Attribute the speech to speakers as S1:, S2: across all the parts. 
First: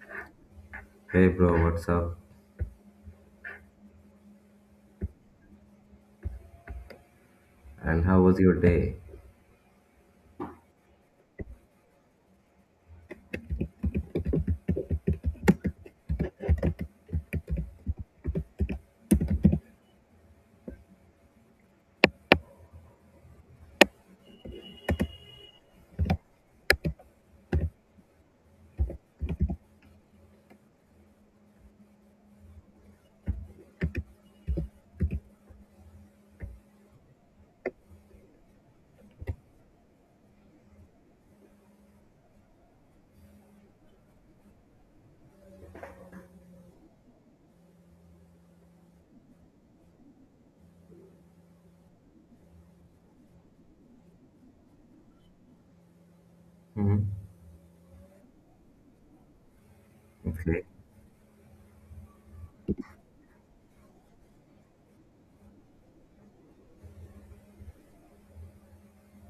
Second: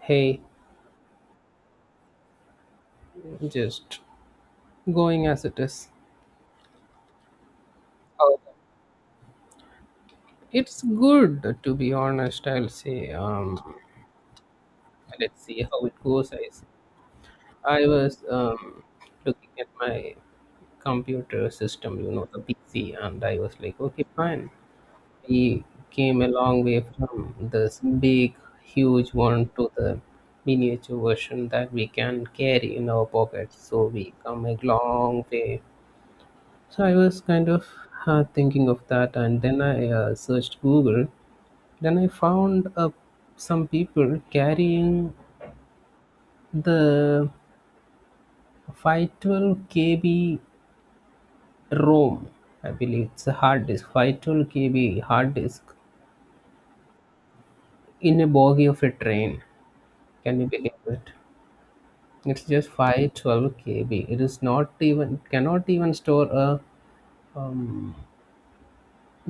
S1: Hey,
S2: Hey bro, what's up?
S1: just going as it is.
S2: And how
S1: Oh,
S2: was your day?
S1: it's good to be honest, I'll say. Let's see how it goes. I was looking at my computer system, the PC, and I was like, okay, fine. We came a long way from this big, huge one to the miniature version that we can carry in our pockets. So we come a long way. So I was kind of thinking of that, and then I searched Google. Then I found some people carrying the 512 KB ROM. I believe it's a hard disk, 512 KB hard disk
S2: hmm
S1: in a bogey of a train. Can you
S2: Okay,
S1: believe it? It's just 512 KB. It is not even, cannot even store a, um,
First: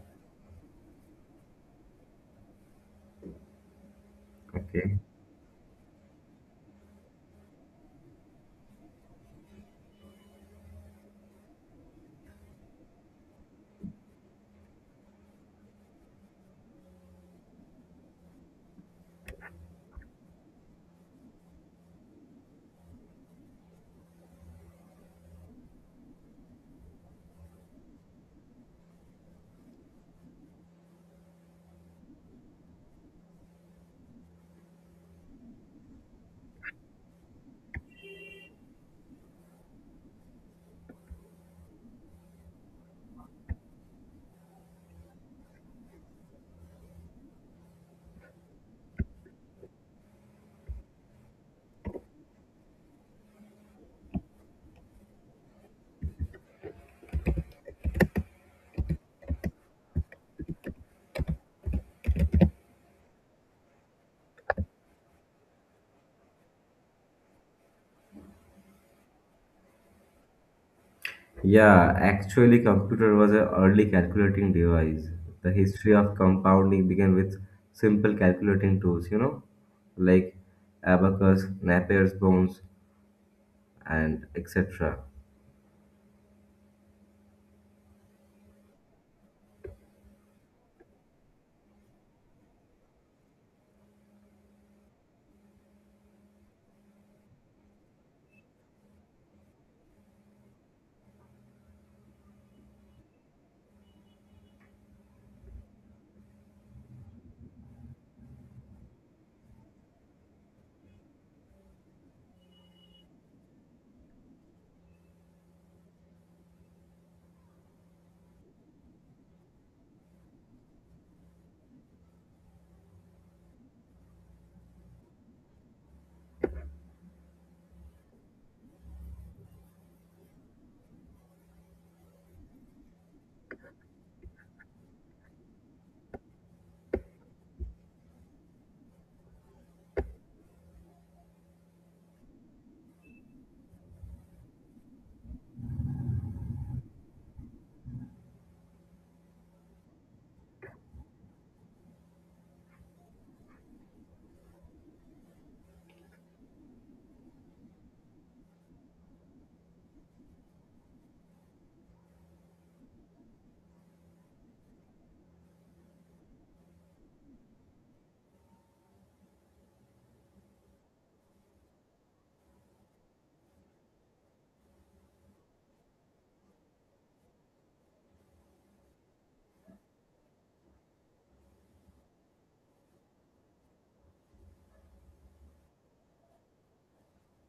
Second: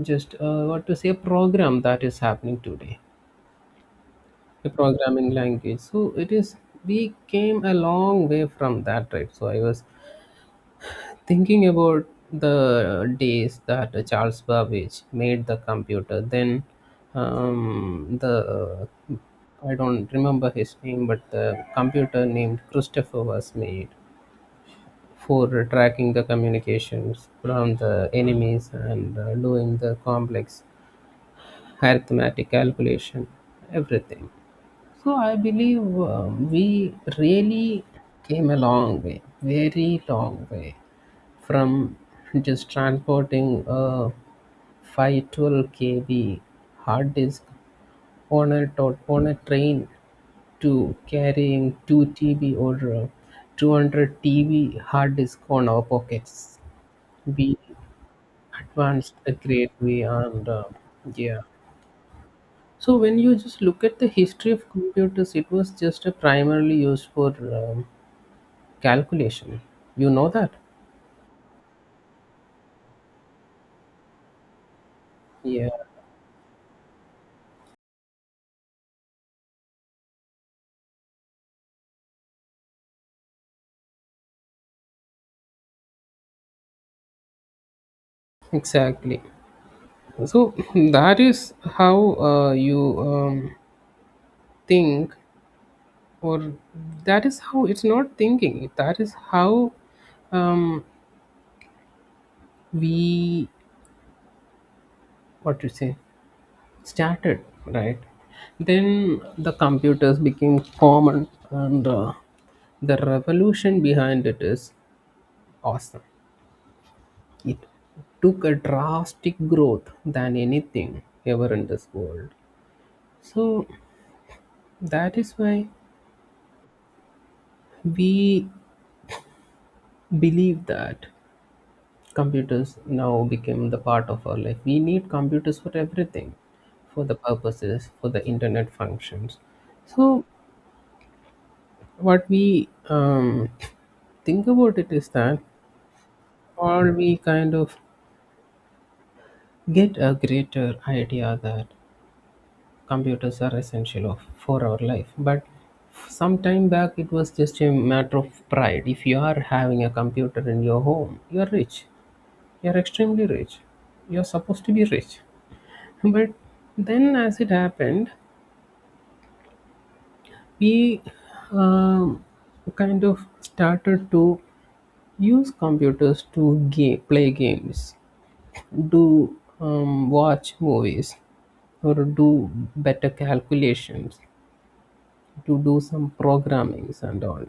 S1: just what to say, a program that is happening today. A
S2: okay.
S1: programming language, so it is, we came a long way from that, right? So I was thinking about the days that Charles Babbage made the computer. Then the, I don't remember his name, but the computer named Christopher was made for tracking the communications from the enemies and doing the complex arithmetic calculation, everything. So I believe we really came a long way, very long way, from just transporting a 512 kb hard disk on on a train, to carrying 2 TB or 200 TB hard disk on our pockets. We advanced a great way and yeah. So when you just look at the history of computers, it was just a primarily used for calculation. You know that?
S2: Yeah, actually, computer was an early calculating device. The
S1: Yeah,
S2: history of compounding began with simple calculating tools, like abacus, Napier's bones, and etc.
S1: exactly. So that is how you think, or that is how it's not thinking. That is how um, we, what to say, started, right? Then the computers became common, and the revolution behind it is awesome. It took a drastic growth than anything ever in this world. So that is why we believe that computers now became the part of our life. We need computers for everything, for the purposes, for the internet functions. So what we think about it is that all we kind of get a greater idea that computers are essential of, for our life. But some time back, it was just a matter of pride. If you are having a computer in your home, you are rich, you are extremely rich, you are supposed to be rich. But then, as it happened, we um, kind of started to use computers to game, play games, do watch movies, or do better calculations, to do some programmings and all.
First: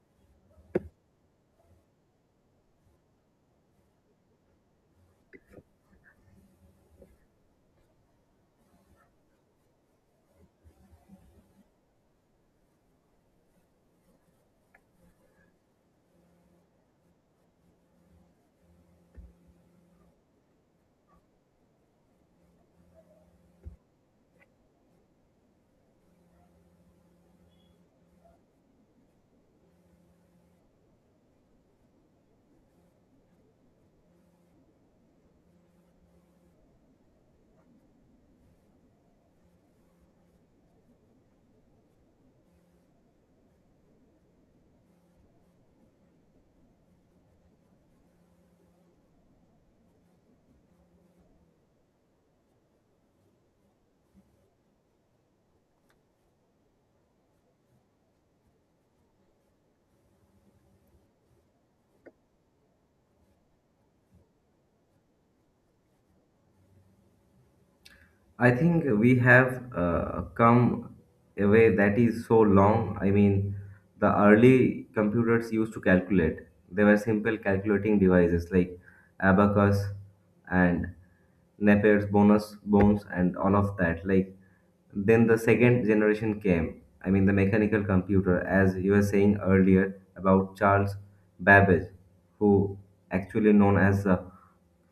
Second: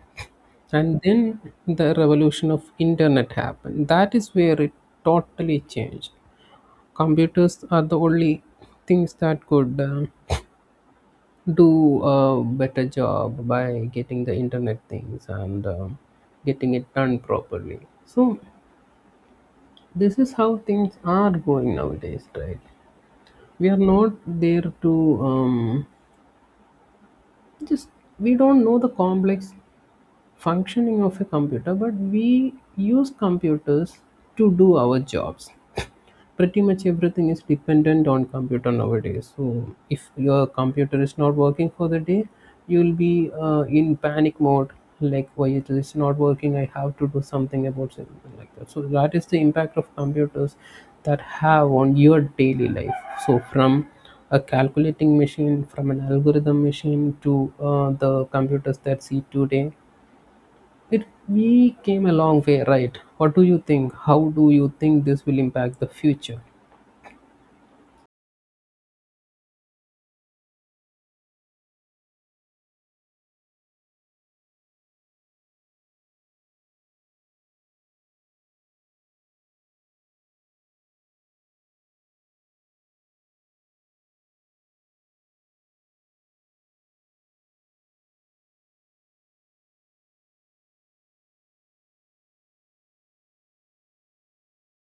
S1: And then the revolution of internet happened. That is where it totally changed. Computers are the only things that could do a better job by getting the internet things and getting it done properly. So this is how things are going nowadays, right? We are not there to um, just, we don't know the complex functioning of a computer, but we use computers to do our jobs. Pretty much everything is dependent on computer nowadays. So if your computer is not working for the day, you'll be in panic mode, like, why it is not working, I have to do something about something like that. So that is the impact of computers that have on your daily life. So from a calculating machine, from an algorithm machine to the computers that see today, it we came a long way, right? What do you think? How do you think this will impact the future?
S2: I think we have come a way that is so long. I mean, the early computers used to calculate. They were simple calculating devices like abacus and Napier's bonus bones and all of that. Like then the second generation came. I mean, the mechanical computer, as you were saying earlier about Charles Babbage, who actually known as the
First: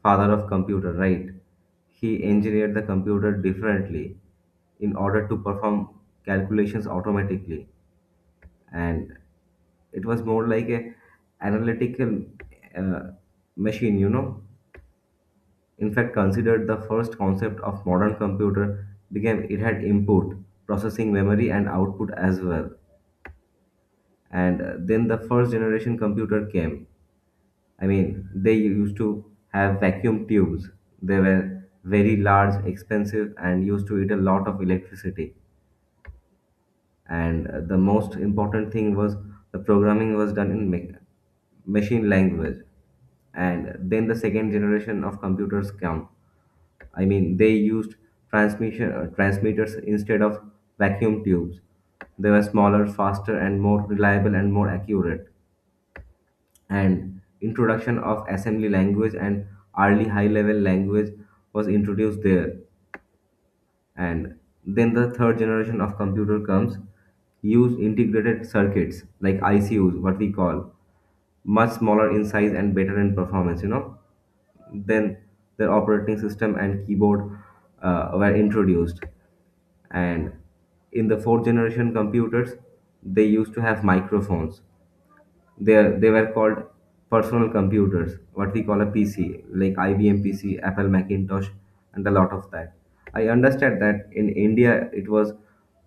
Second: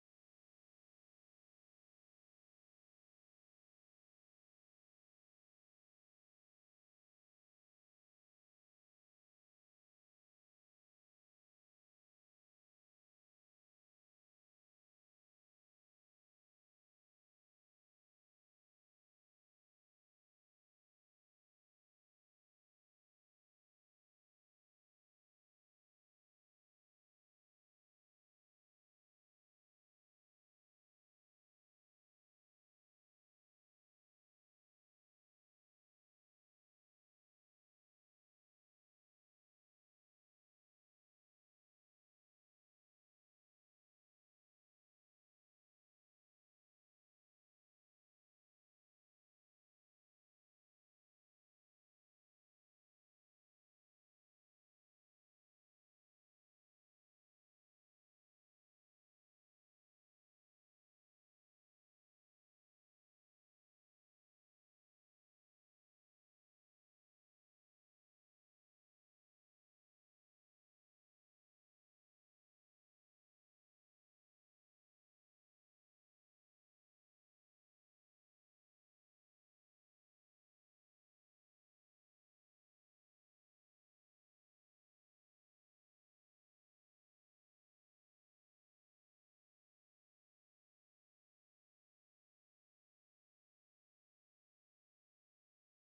S2: father of computer, right? He engineered the computer differently in order to perform calculations automatically, and it was more like a analytical uh, machine. You know, in fact, considered the first concept of modern computer became it had input, processing memory, and output as well. And then the first generation computer came. I mean, they used to have vacuum tubes. They were very large, expensive, and used to eat a lot of electricity, and the most important thing was the programming was done in machine language. And then the second generation of computers come. I mean, they used transmission transmitters instead of vacuum tubes. They were smaller, faster, and more reliable and more accurate, and introduction of assembly language and early high level language was introduced there. And then the third generation of computer comes, use integrated circuits like icus what we call, much smaller in size and better in performance, you know. Then the operating system and keyboard were introduced. And in the fourth generation computers, they used to have microphones. They were called personal computers what we call a PC, like IBM PC, Apple Macintosh, and a lot of that. I understand that in India it was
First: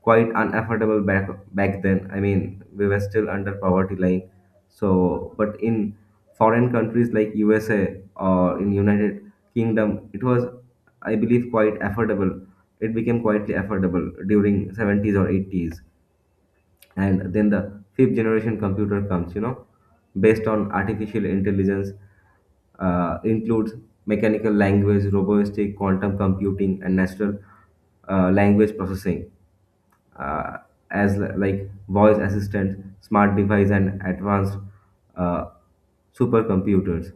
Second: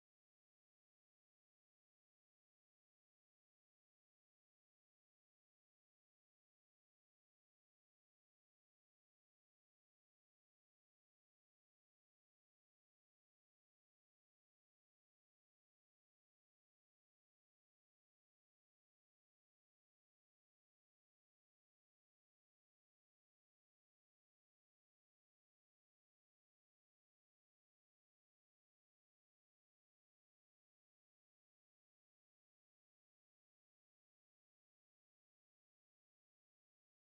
S2: quite unaffordable back then. I mean, we were still under poverty line, so. But in foreign countries like USA or in United Kingdom, it was, I believe, quite affordable. It became quite affordable during 70s or 80s. And then the fifth generation computer comes, you know, based on artificial intelligence. Includes mechanical language, robotic, quantum computing, and natural language processing, uh, as like voice assistant, smart device, and advanced uh, supercomputers.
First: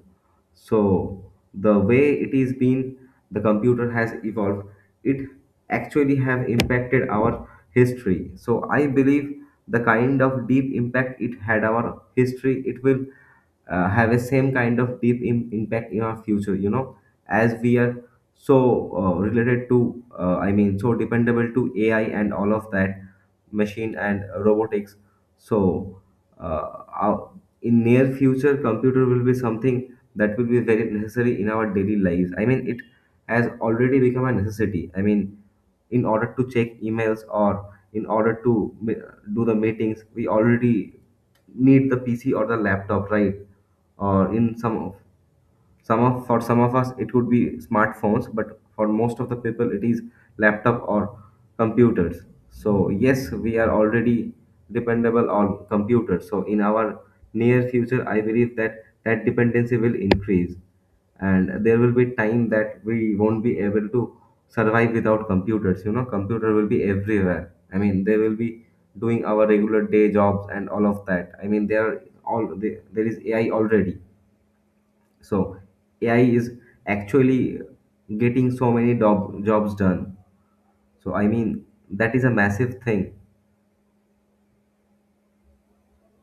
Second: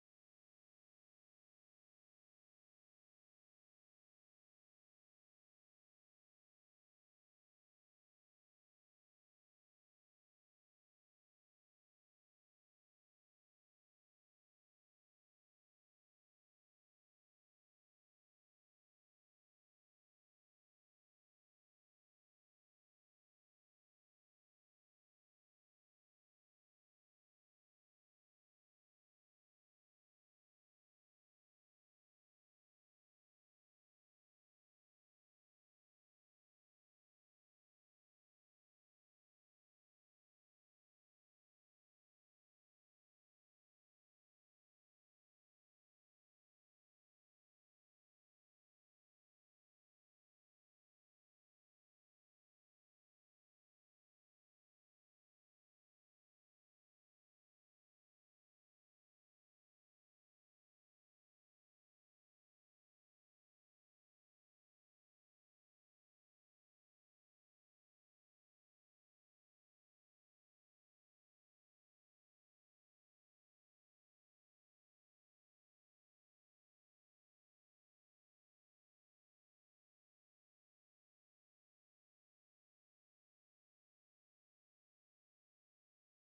S2: So the way it is been, the computer has evolved. It actually have impacted our history. So I believe the kind of deep impact it had our history, it will have a same kind of deep impact in our future, you know, as we are so related to I mean, so dependable to AI and all of that, machine and robotics. So uh, our, in near future computer will be something that will be very necessary in our daily lives. I mean, it has already become a necessity. I mean, in order to check emails or in order to do the meetings, we already need the PC or the laptop, right? Or in some of for some of us it would be smartphones, but for most of the people it is laptop or computers. So yes, we are already dependable on computers. So in our near future, I believe that dependency will increase, and there will be time that we won't be able to survive without computers. You know, computer will be everywhere. I mean, they will be doing our regular day jobs and all of that. I mean, there are all there there is AI already. So AI is actually getting so many jobs done. So I mean, that is a massive thing.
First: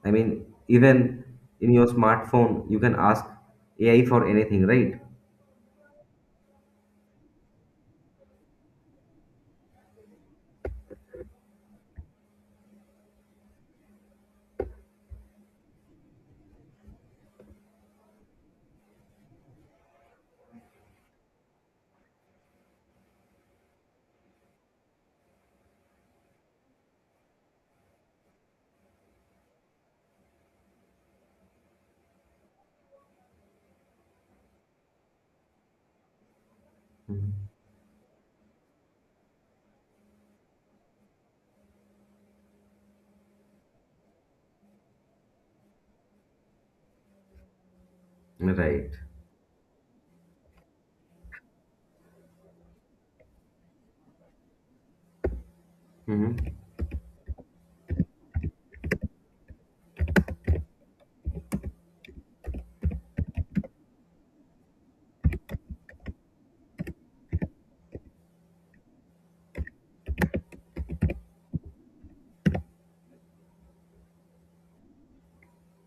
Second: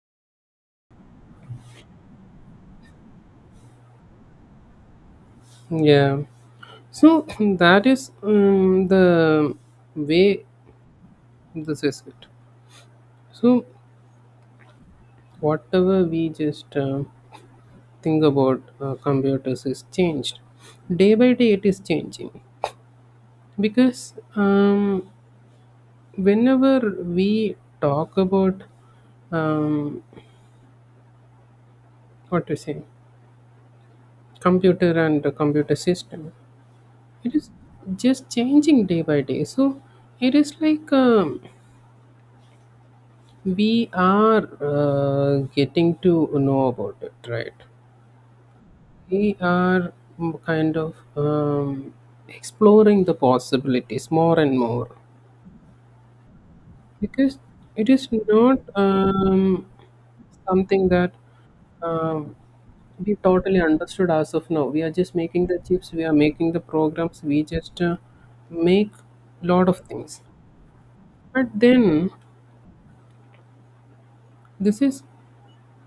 S2: I mean, even in your smartphone you can ask AI for anything, right?
S1: Yeah. So that is the way, this is it. So whatever we just think about computers is changed. Day by day it is changing, because whenever we talk about um, what to say, computer and the computer system, it
S2: Mhm.
S1: is just changing day by day. So it is like we are getting to know about it, right?
S2: Right.
S1: We are kind of exploring the possibilities more and more,
S2: hmm
S1: because it is not something that um, we totally understood as of now. We are just making the chips, we are making the programs, we just make lot of things. But then, this is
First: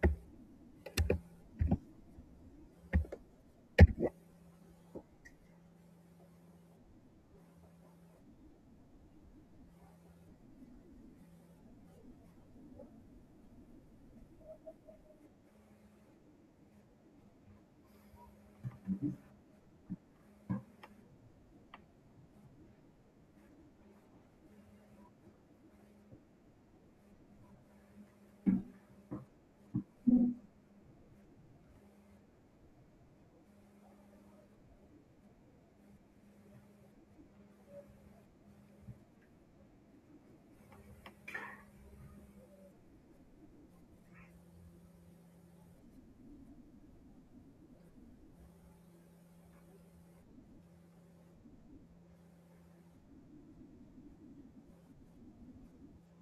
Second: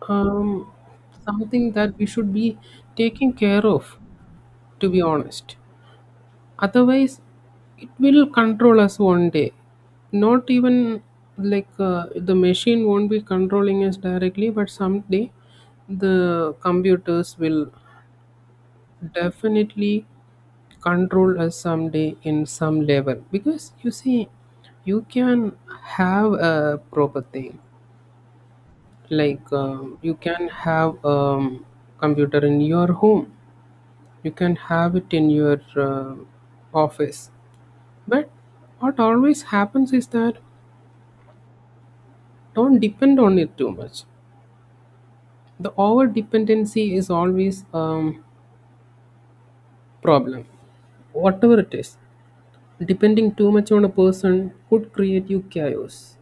S1: um, something that we should be taking care of, to be honest. Otherwise, it will control us one day. Not even like the machine won't be controlling us directly, but someday the computers will definitely control us someday in some level. Because you see, you can have a proper thing, like you can have computer in your home, you can have it in your office, but what always happens is that, don't depend on it too much. The over dependency is always problem, whatever it is. Depending too much on a person could create you chaos.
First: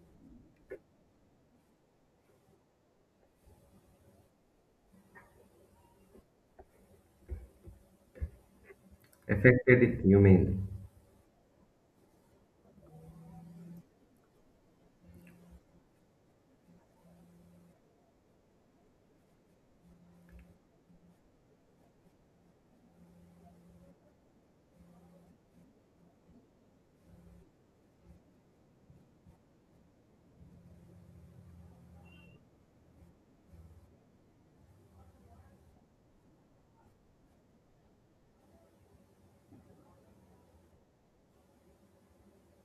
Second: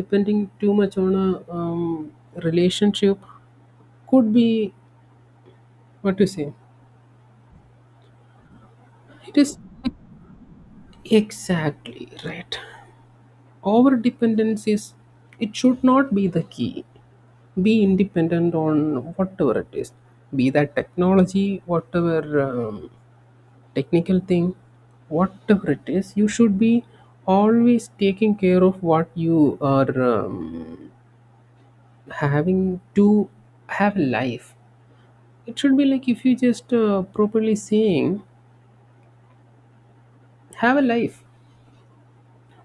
S1: Depending too much on a relationship could be, what to say, it is.
S2: Affected it, you mean?
S1: Exactly, right? Over dependence is, it should not be the key. Be independent on whatever it is, be that technology, whatever technical thing, whatever it is, you should be always taking care of what you are having to have a life. It should be like, if you just properly saying, have a life.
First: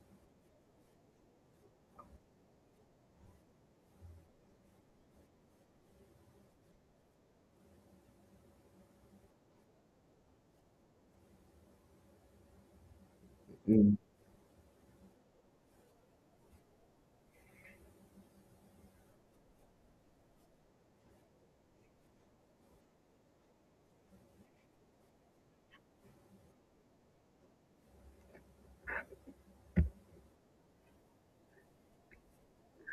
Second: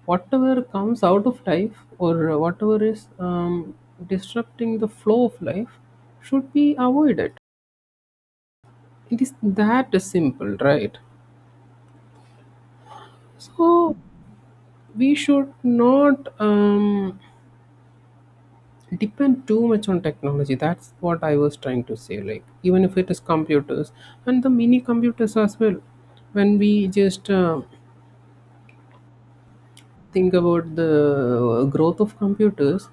S1: Whatever comes out of life, or whatever is disrupting the flow of life, should be avoided. It is that simple, right?
S2: Mm.
S1: So we should not depend too much on technology. That's what I was trying to say. Like, even if it is computers and the mini computers as well, when we just think about the growth of computers,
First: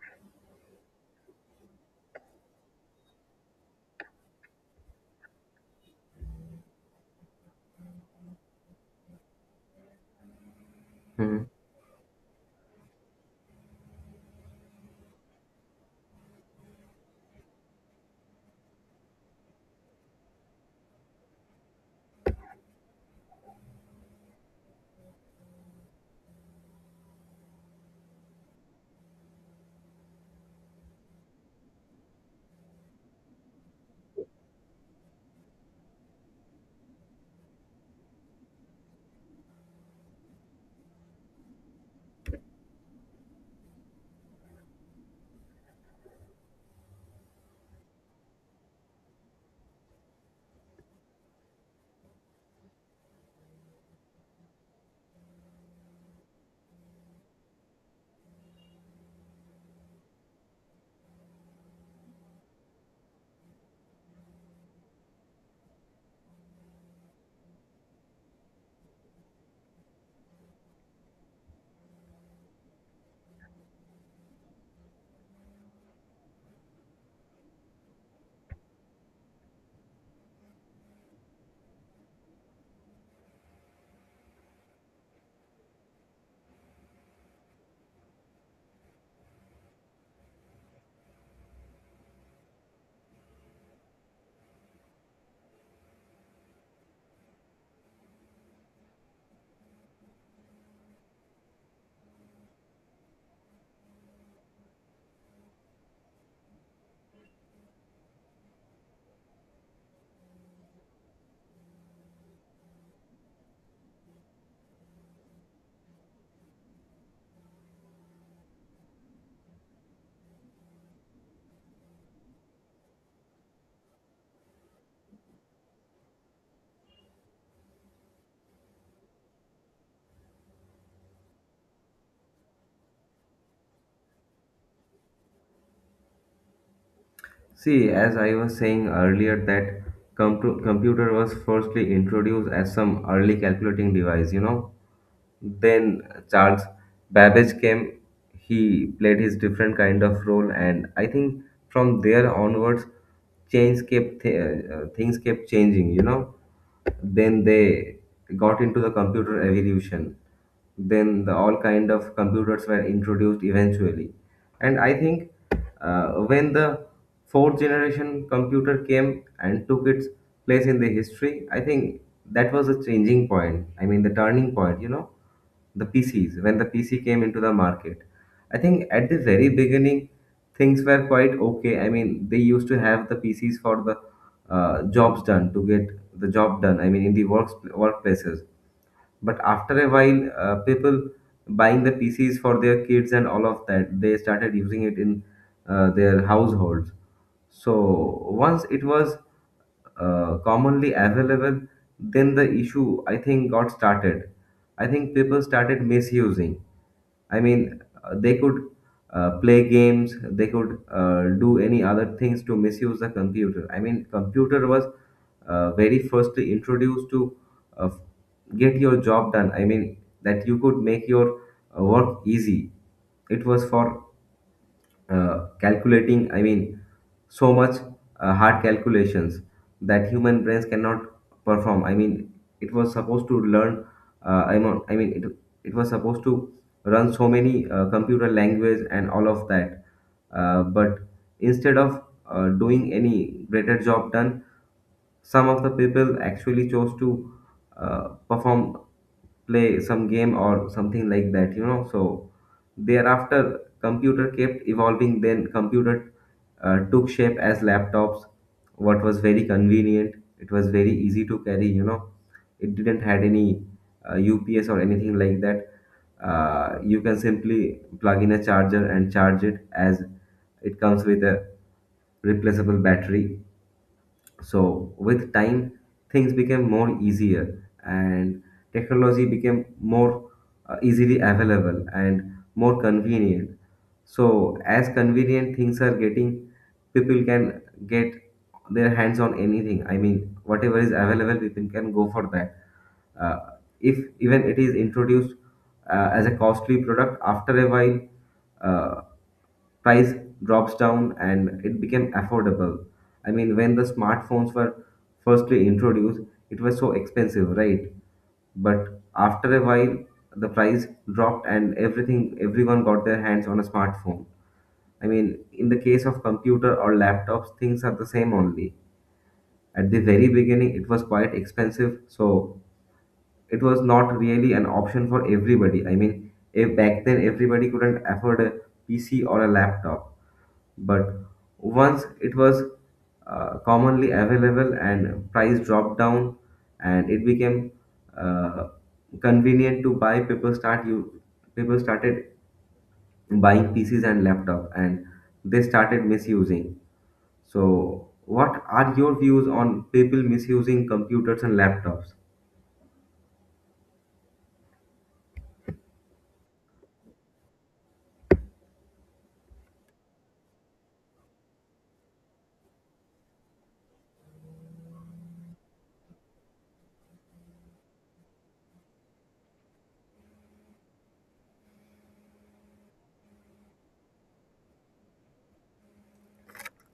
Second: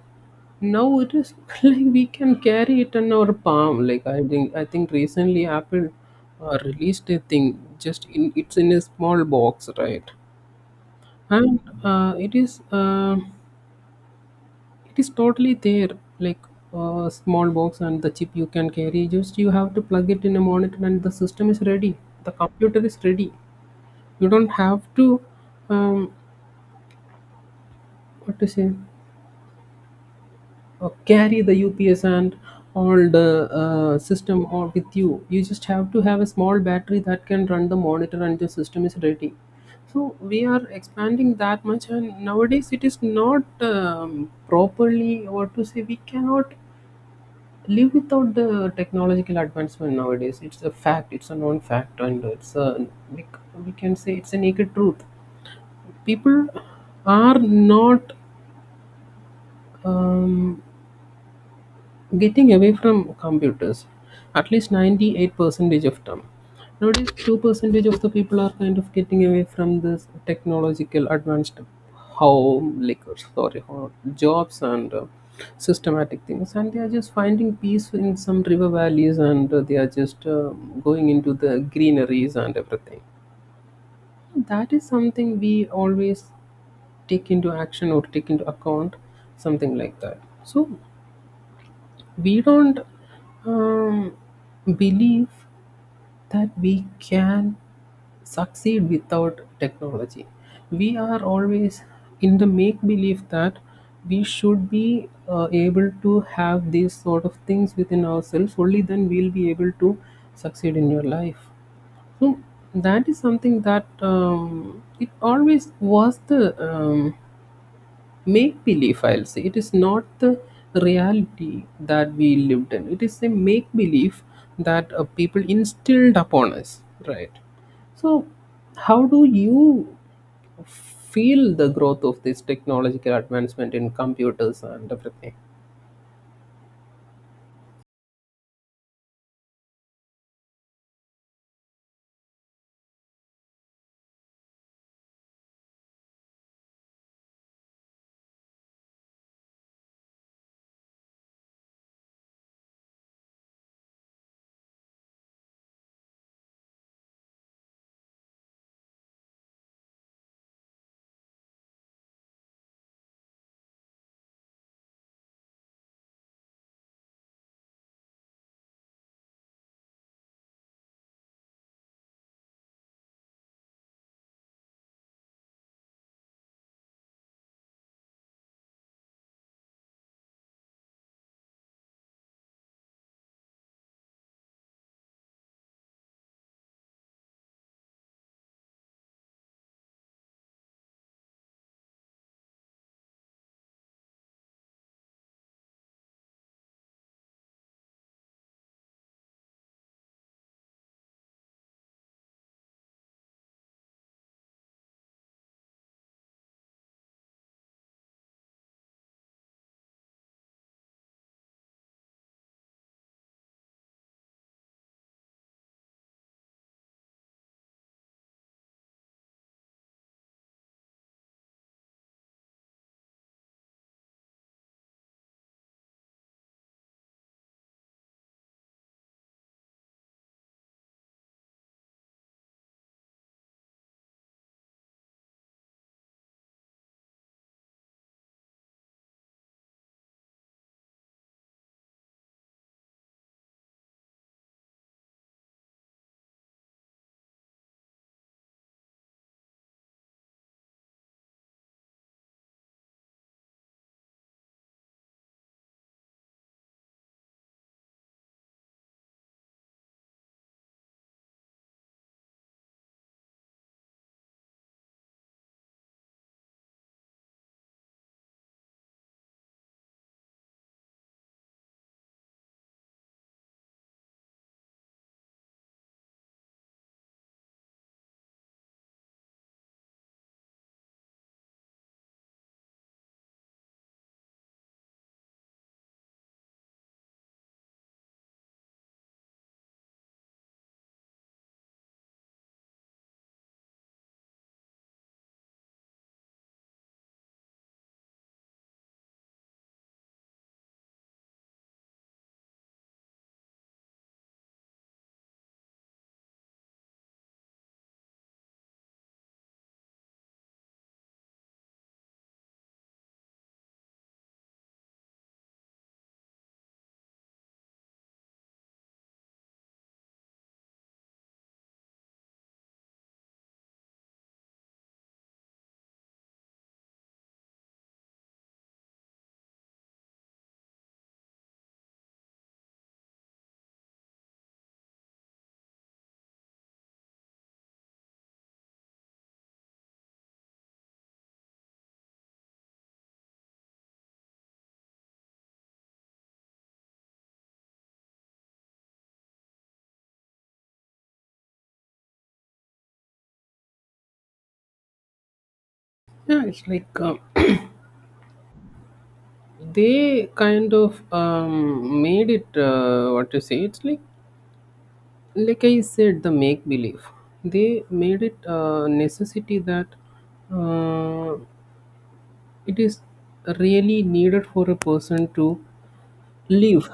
S1: now it is like we can carry it in our palm. Like, I think recently Apple released a thing, just in it's in a small box, right?
S2: Mhm.
S1: And it is, it is totally there, like a small box. And the chip you can carry, just you have to plug it in a monitor and the system is ready, the computer is ready. You don't have to um, what to say, carry the UPS and all the system or with you. You just have to have a small battery that can run the monitor and the system is ready. So we are expanding that much, and nowadays it is not properly, or to say, we cannot live without the technological advancement nowadays. It's a fact. It's a known fact, and it's a we can say it's a naked truth. People are not. Um, getting away from computers at least 98 percentage of time. Nowadays, 2 percentage of the people are kind of getting away from this technological advanced home, like, sorry, jobs and systematic things, and they are just finding peace in some river valleys and they are just going into the greeneries and everything. That is something we always take into action or take into account, something like that. So we don't um, believe that we can succeed without technology. We are always in the make believe that we should be able to have these sort of things within ourselves, only then we'll be able to succeed in your life. So, that is something that it always was the make believe, I'll say. It is not the reality that we lived in, it is a make believe that people instilled upon us, right? So, how do you feel the growth of this technological advancement in computers and everything?
S2: See, as I was saying earlier, that computer was firstly introduced as some early calculating device, you know. Then Charles Babbage came. He played his different kind of role, and I think from there onwards, things kept changing. You know, then they got into the computer evolution. Then the all kind of computers were introduced eventually, and I think when the fourth generation computer came and took its place in the history, I think that was a changing point. I mean, the turning point, you know, the PCs, when the PC came into the market. I think at the very beginning, things were quite okay. I mean, they used to have the PCs for the jobs done to get the job done. I mean, in the works workplaces. But after a while people buying the pcs for their kids and all of that, they started using it in their households. So once it was commonly available, then the issue, I think, got started. I think people started misusing. I mean, they could play games, they could do any other things to misuse the computer. I mean, computer was very firstly introduced to uh, get your job done. I mean, that you could make your work easy. It was for calculating, I mean, so much hard calculations that human brains cannot perform. I mean, it was supposed to learn, it was supposed to run so many computer language and all of that. But instead of doing any greater job done, some of the people actually chose to uh, perform, play some game or something like that, you know. So thereafter, computer kept evolving. Then computer took shape as laptops, what was very convenient. It was very easy to carry, you know. It didn't had any UPS or anything like that. You can simply plug in a charger and charge it as it comes with a replaceable battery. So with time, things became more easier and technology became more easily available and more convenient. So as convenient things are getting, people can get their hands on anything. I mean, whatever is available, people can go for that. Uh, if even it is introduced as a costly product, after a while, uh, price drops down and it became affordable. I mean, when the smartphones were firstly introduced, it was so expensive, right? But after a while, the price dropped and everything, everyone got their hands on a smartphone. I mean, in the case of computer or laptops, things are the same only. At the very beginning, it was quite expensive, so it was not really an option for everybody. I mean, if back then everybody couldn't afford a PC or a laptop, but once it was commonly available and price dropped down, and it became uh, convenient to buy, people started buying PCs and laptop, and they started misusing. So, what are your views on people misusing computers and laptops?
S1: Yeah, it's like they kind of made it what to say. It's like I said, the make believe. They made it a necessity that uh, It is really needed for a person to live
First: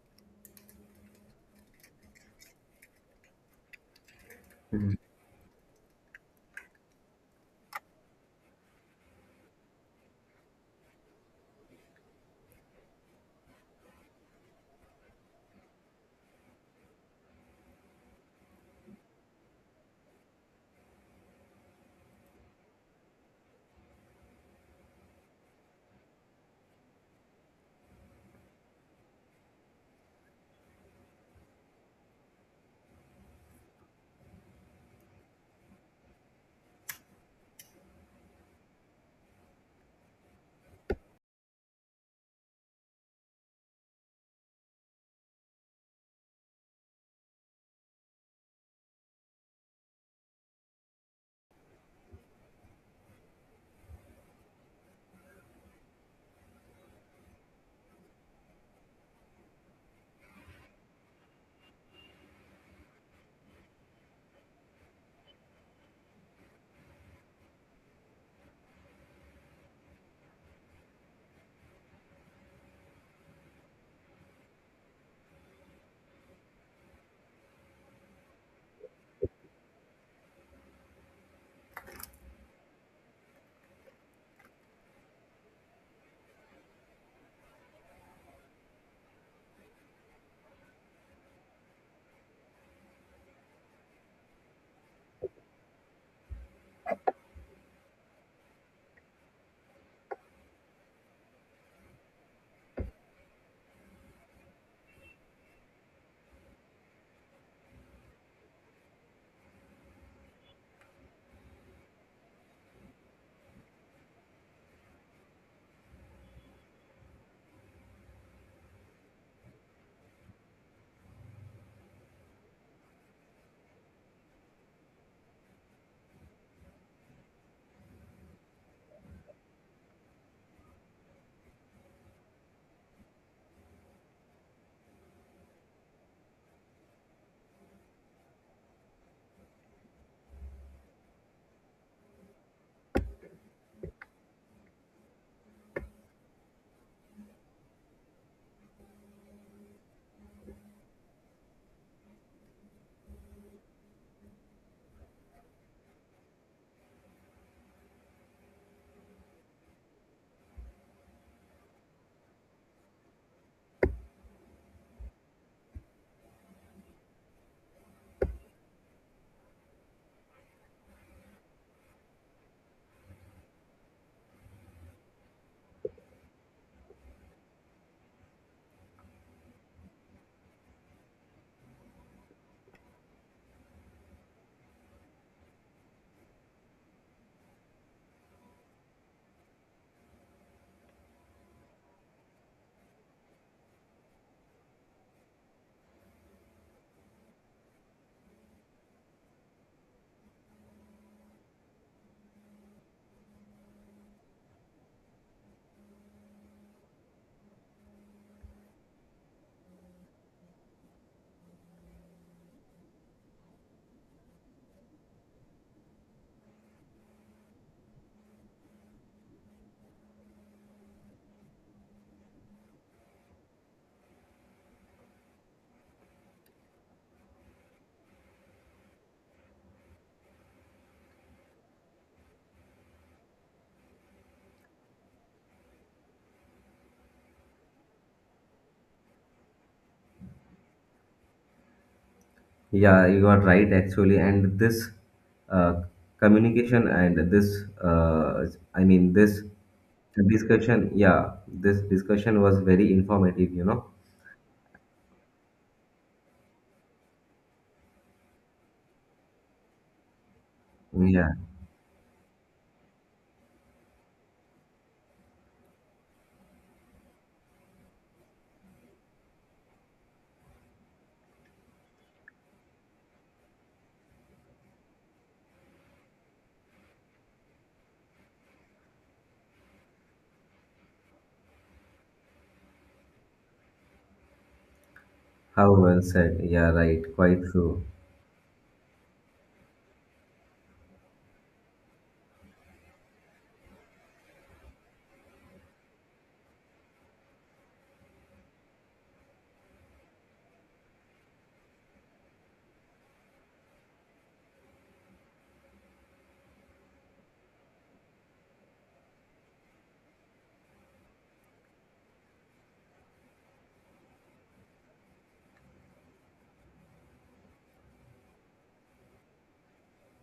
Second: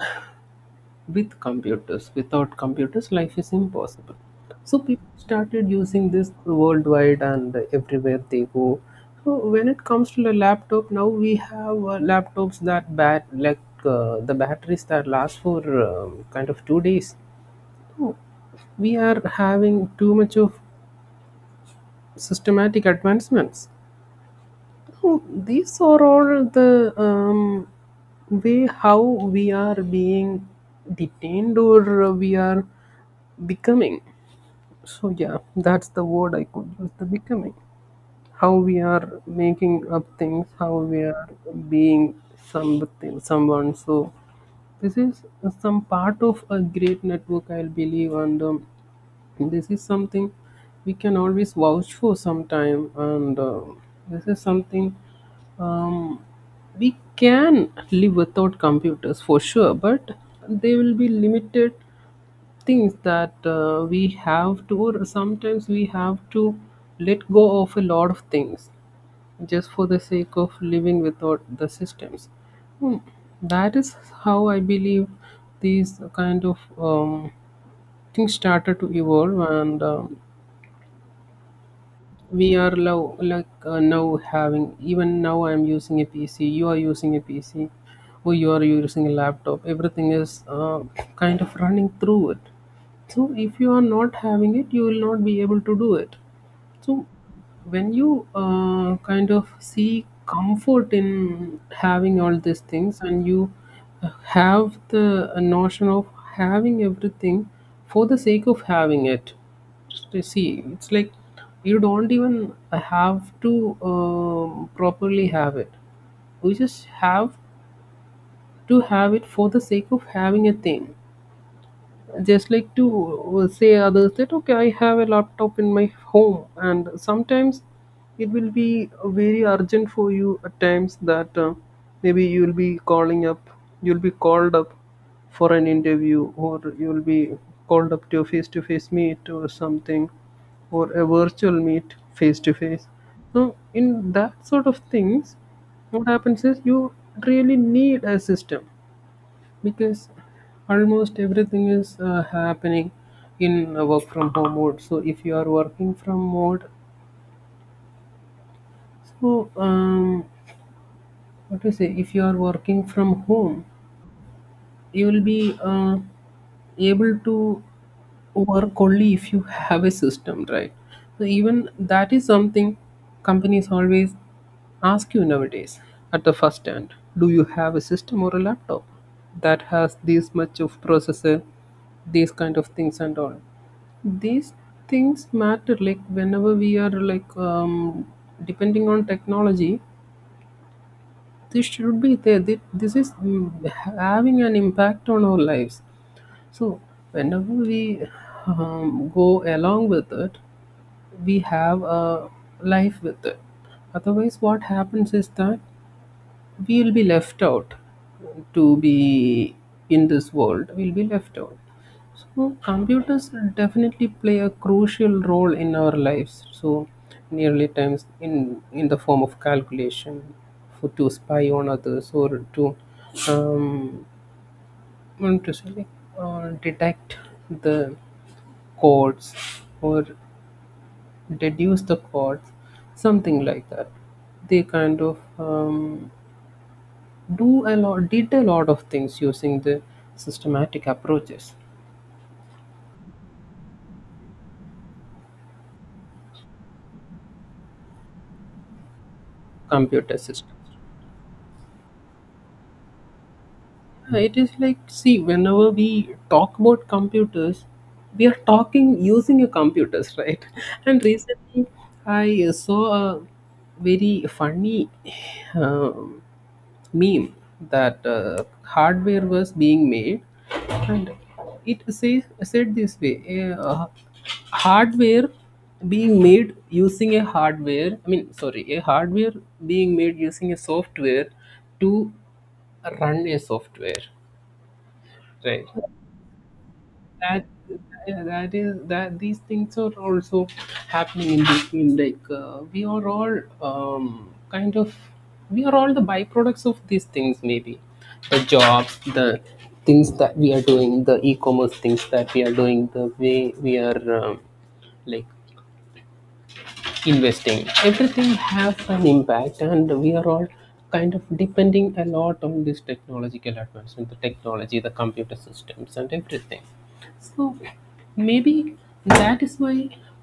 S1: with computers. Without computers, life is impossible. So people started using this worldwide and everywhere they go. So when it comes to the laptop, now we have laptops that bat like the batteries that last for kind of 2 days. So we are having too much of systematic advancements. Oh, these are all the way how we are being detained, or we are becoming. So, yeah, that's the word I could use, the becoming. How we are making up things, how we are being something, someone. So, this is some part of a great network, I believe, and this is something we can always vouch for sometime. And this is something, um, we can live without computers for sure, but they will be limited things that we have to, or sometimes we have to let go of a lot of things just for the sake of living without the systems. Hmm. That is how I believe these kind of things started to evolve, and we are now like now having. Even now I'm using a PC, you are using a PC or you are using a laptop. Everything is kind of running through it, so if you are not having it you will not be able to do it. So when you kind of see comfort in having all these things and you have the notion of having everything for the sake of having it, just, see it's like you don't even have to properly have it, you just have to have it for the sake of having a thing, just like to say others that okay, I have a laptop in my home. And sometimes it will be very urgent for you at times that maybe you will be calling up, you'll be called up for an interview, or you'll be called up to a face-to-face meet or something, or a virtual meet face-to-face. So in that sort of things, what happens is you really need a system, because almost everything is happening in a work from home mode. So if you are working from mode, so what to say, if you are working from home you will be able to work only if you have a system, right? So even that is something companies always ask you nowadays at the first hand: do you have a system or a laptop that has this much of processor, these kind of things? And all these things matter, like whenever we are like depending on technology, this should be there. This is having an impact on our lives. So, whenever we go along with it, we have a life with it. Otherwise, what happens is that we will be left out. To be in this world, we'll be left out. So, computers definitely play a crucial role in our lives. So, nearly times in the form of calculation, for to spy on others or to um, want to say like detect the chords or deduce the chords, something like that. They kind of do a lot did a lot of things using the systematic approaches,
S2: Yeah, you are right actually, and this uh, communication and this I mean this
S1: computer systems.
S2: discussion, yeah, this discussion was very informative, you know.
S1: Yeah, it is like, see, whenever we talk about computers, we are talking using a computers, right? And
S2: Yeah,
S1: recently I saw a very funny um, meme that hardware was being made, and it said this way: hardware being made using a hardware, I mean sorry, a hardware being made using a software to run a software, right?
S2: how well said. Yeah, right, quite
S1: that
S2: true.
S1: that is that these things are also happening in between, like we are all kind of, we are all the byproducts of these things. Maybe the jobs, the things that we are doing, the e-commerce things that we are doing, the way we are like investing, everything have an impact, and we are all kind of depending a lot on this technological advancement, the technology, the computer systems and everything. So maybe that is why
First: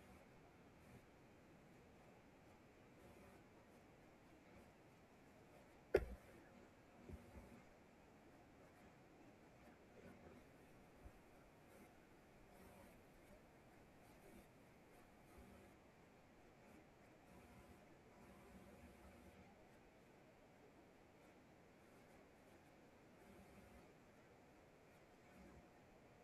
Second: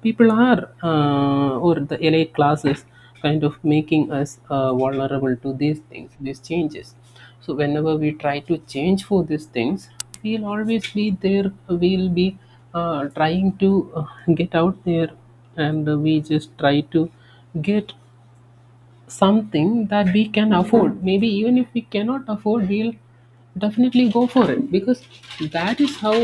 S1: people are or the elite classes kind of making us vulnerable to these things, these changes. So whenever we try to change for these things, we'll always be there, we'll be trying to get out there, and we just try to get something that we can afford. Maybe even if we cannot afford, we'll definitely go for it, because that is how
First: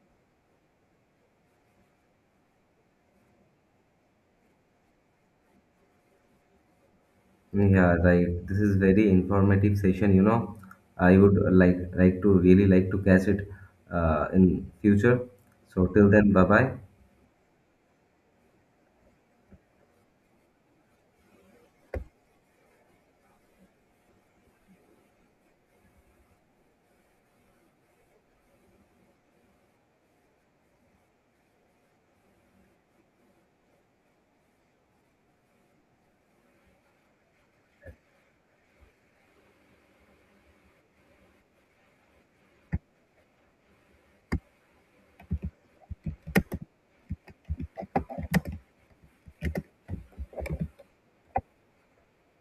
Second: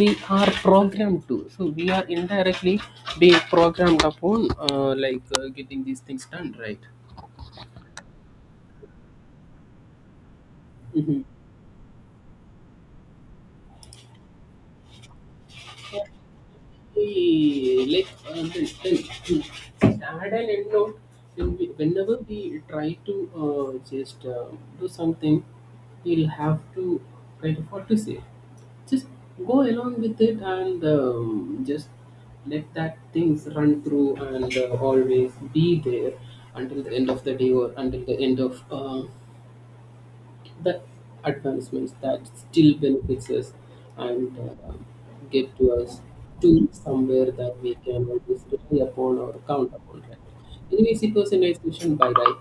S1: we are programmed to. So we are indirectly being programmed upon, like getting these things done, right?
S2: Yeah, right. This is very informative session, you know. I would like to really like to catch it in future. So till then, bye bye.
S1: We like, uh, then, just add an end note: when we, whenever we try to just do something, we'll have to write, what to say, just go along with it, and just let that things run through, and always be there until the end of the day, or until the end of the advancements that still benefits us, and get to us to somewhere that we can always rely upon or count upon. Right? Anyway, it was a nice session. Bye bye.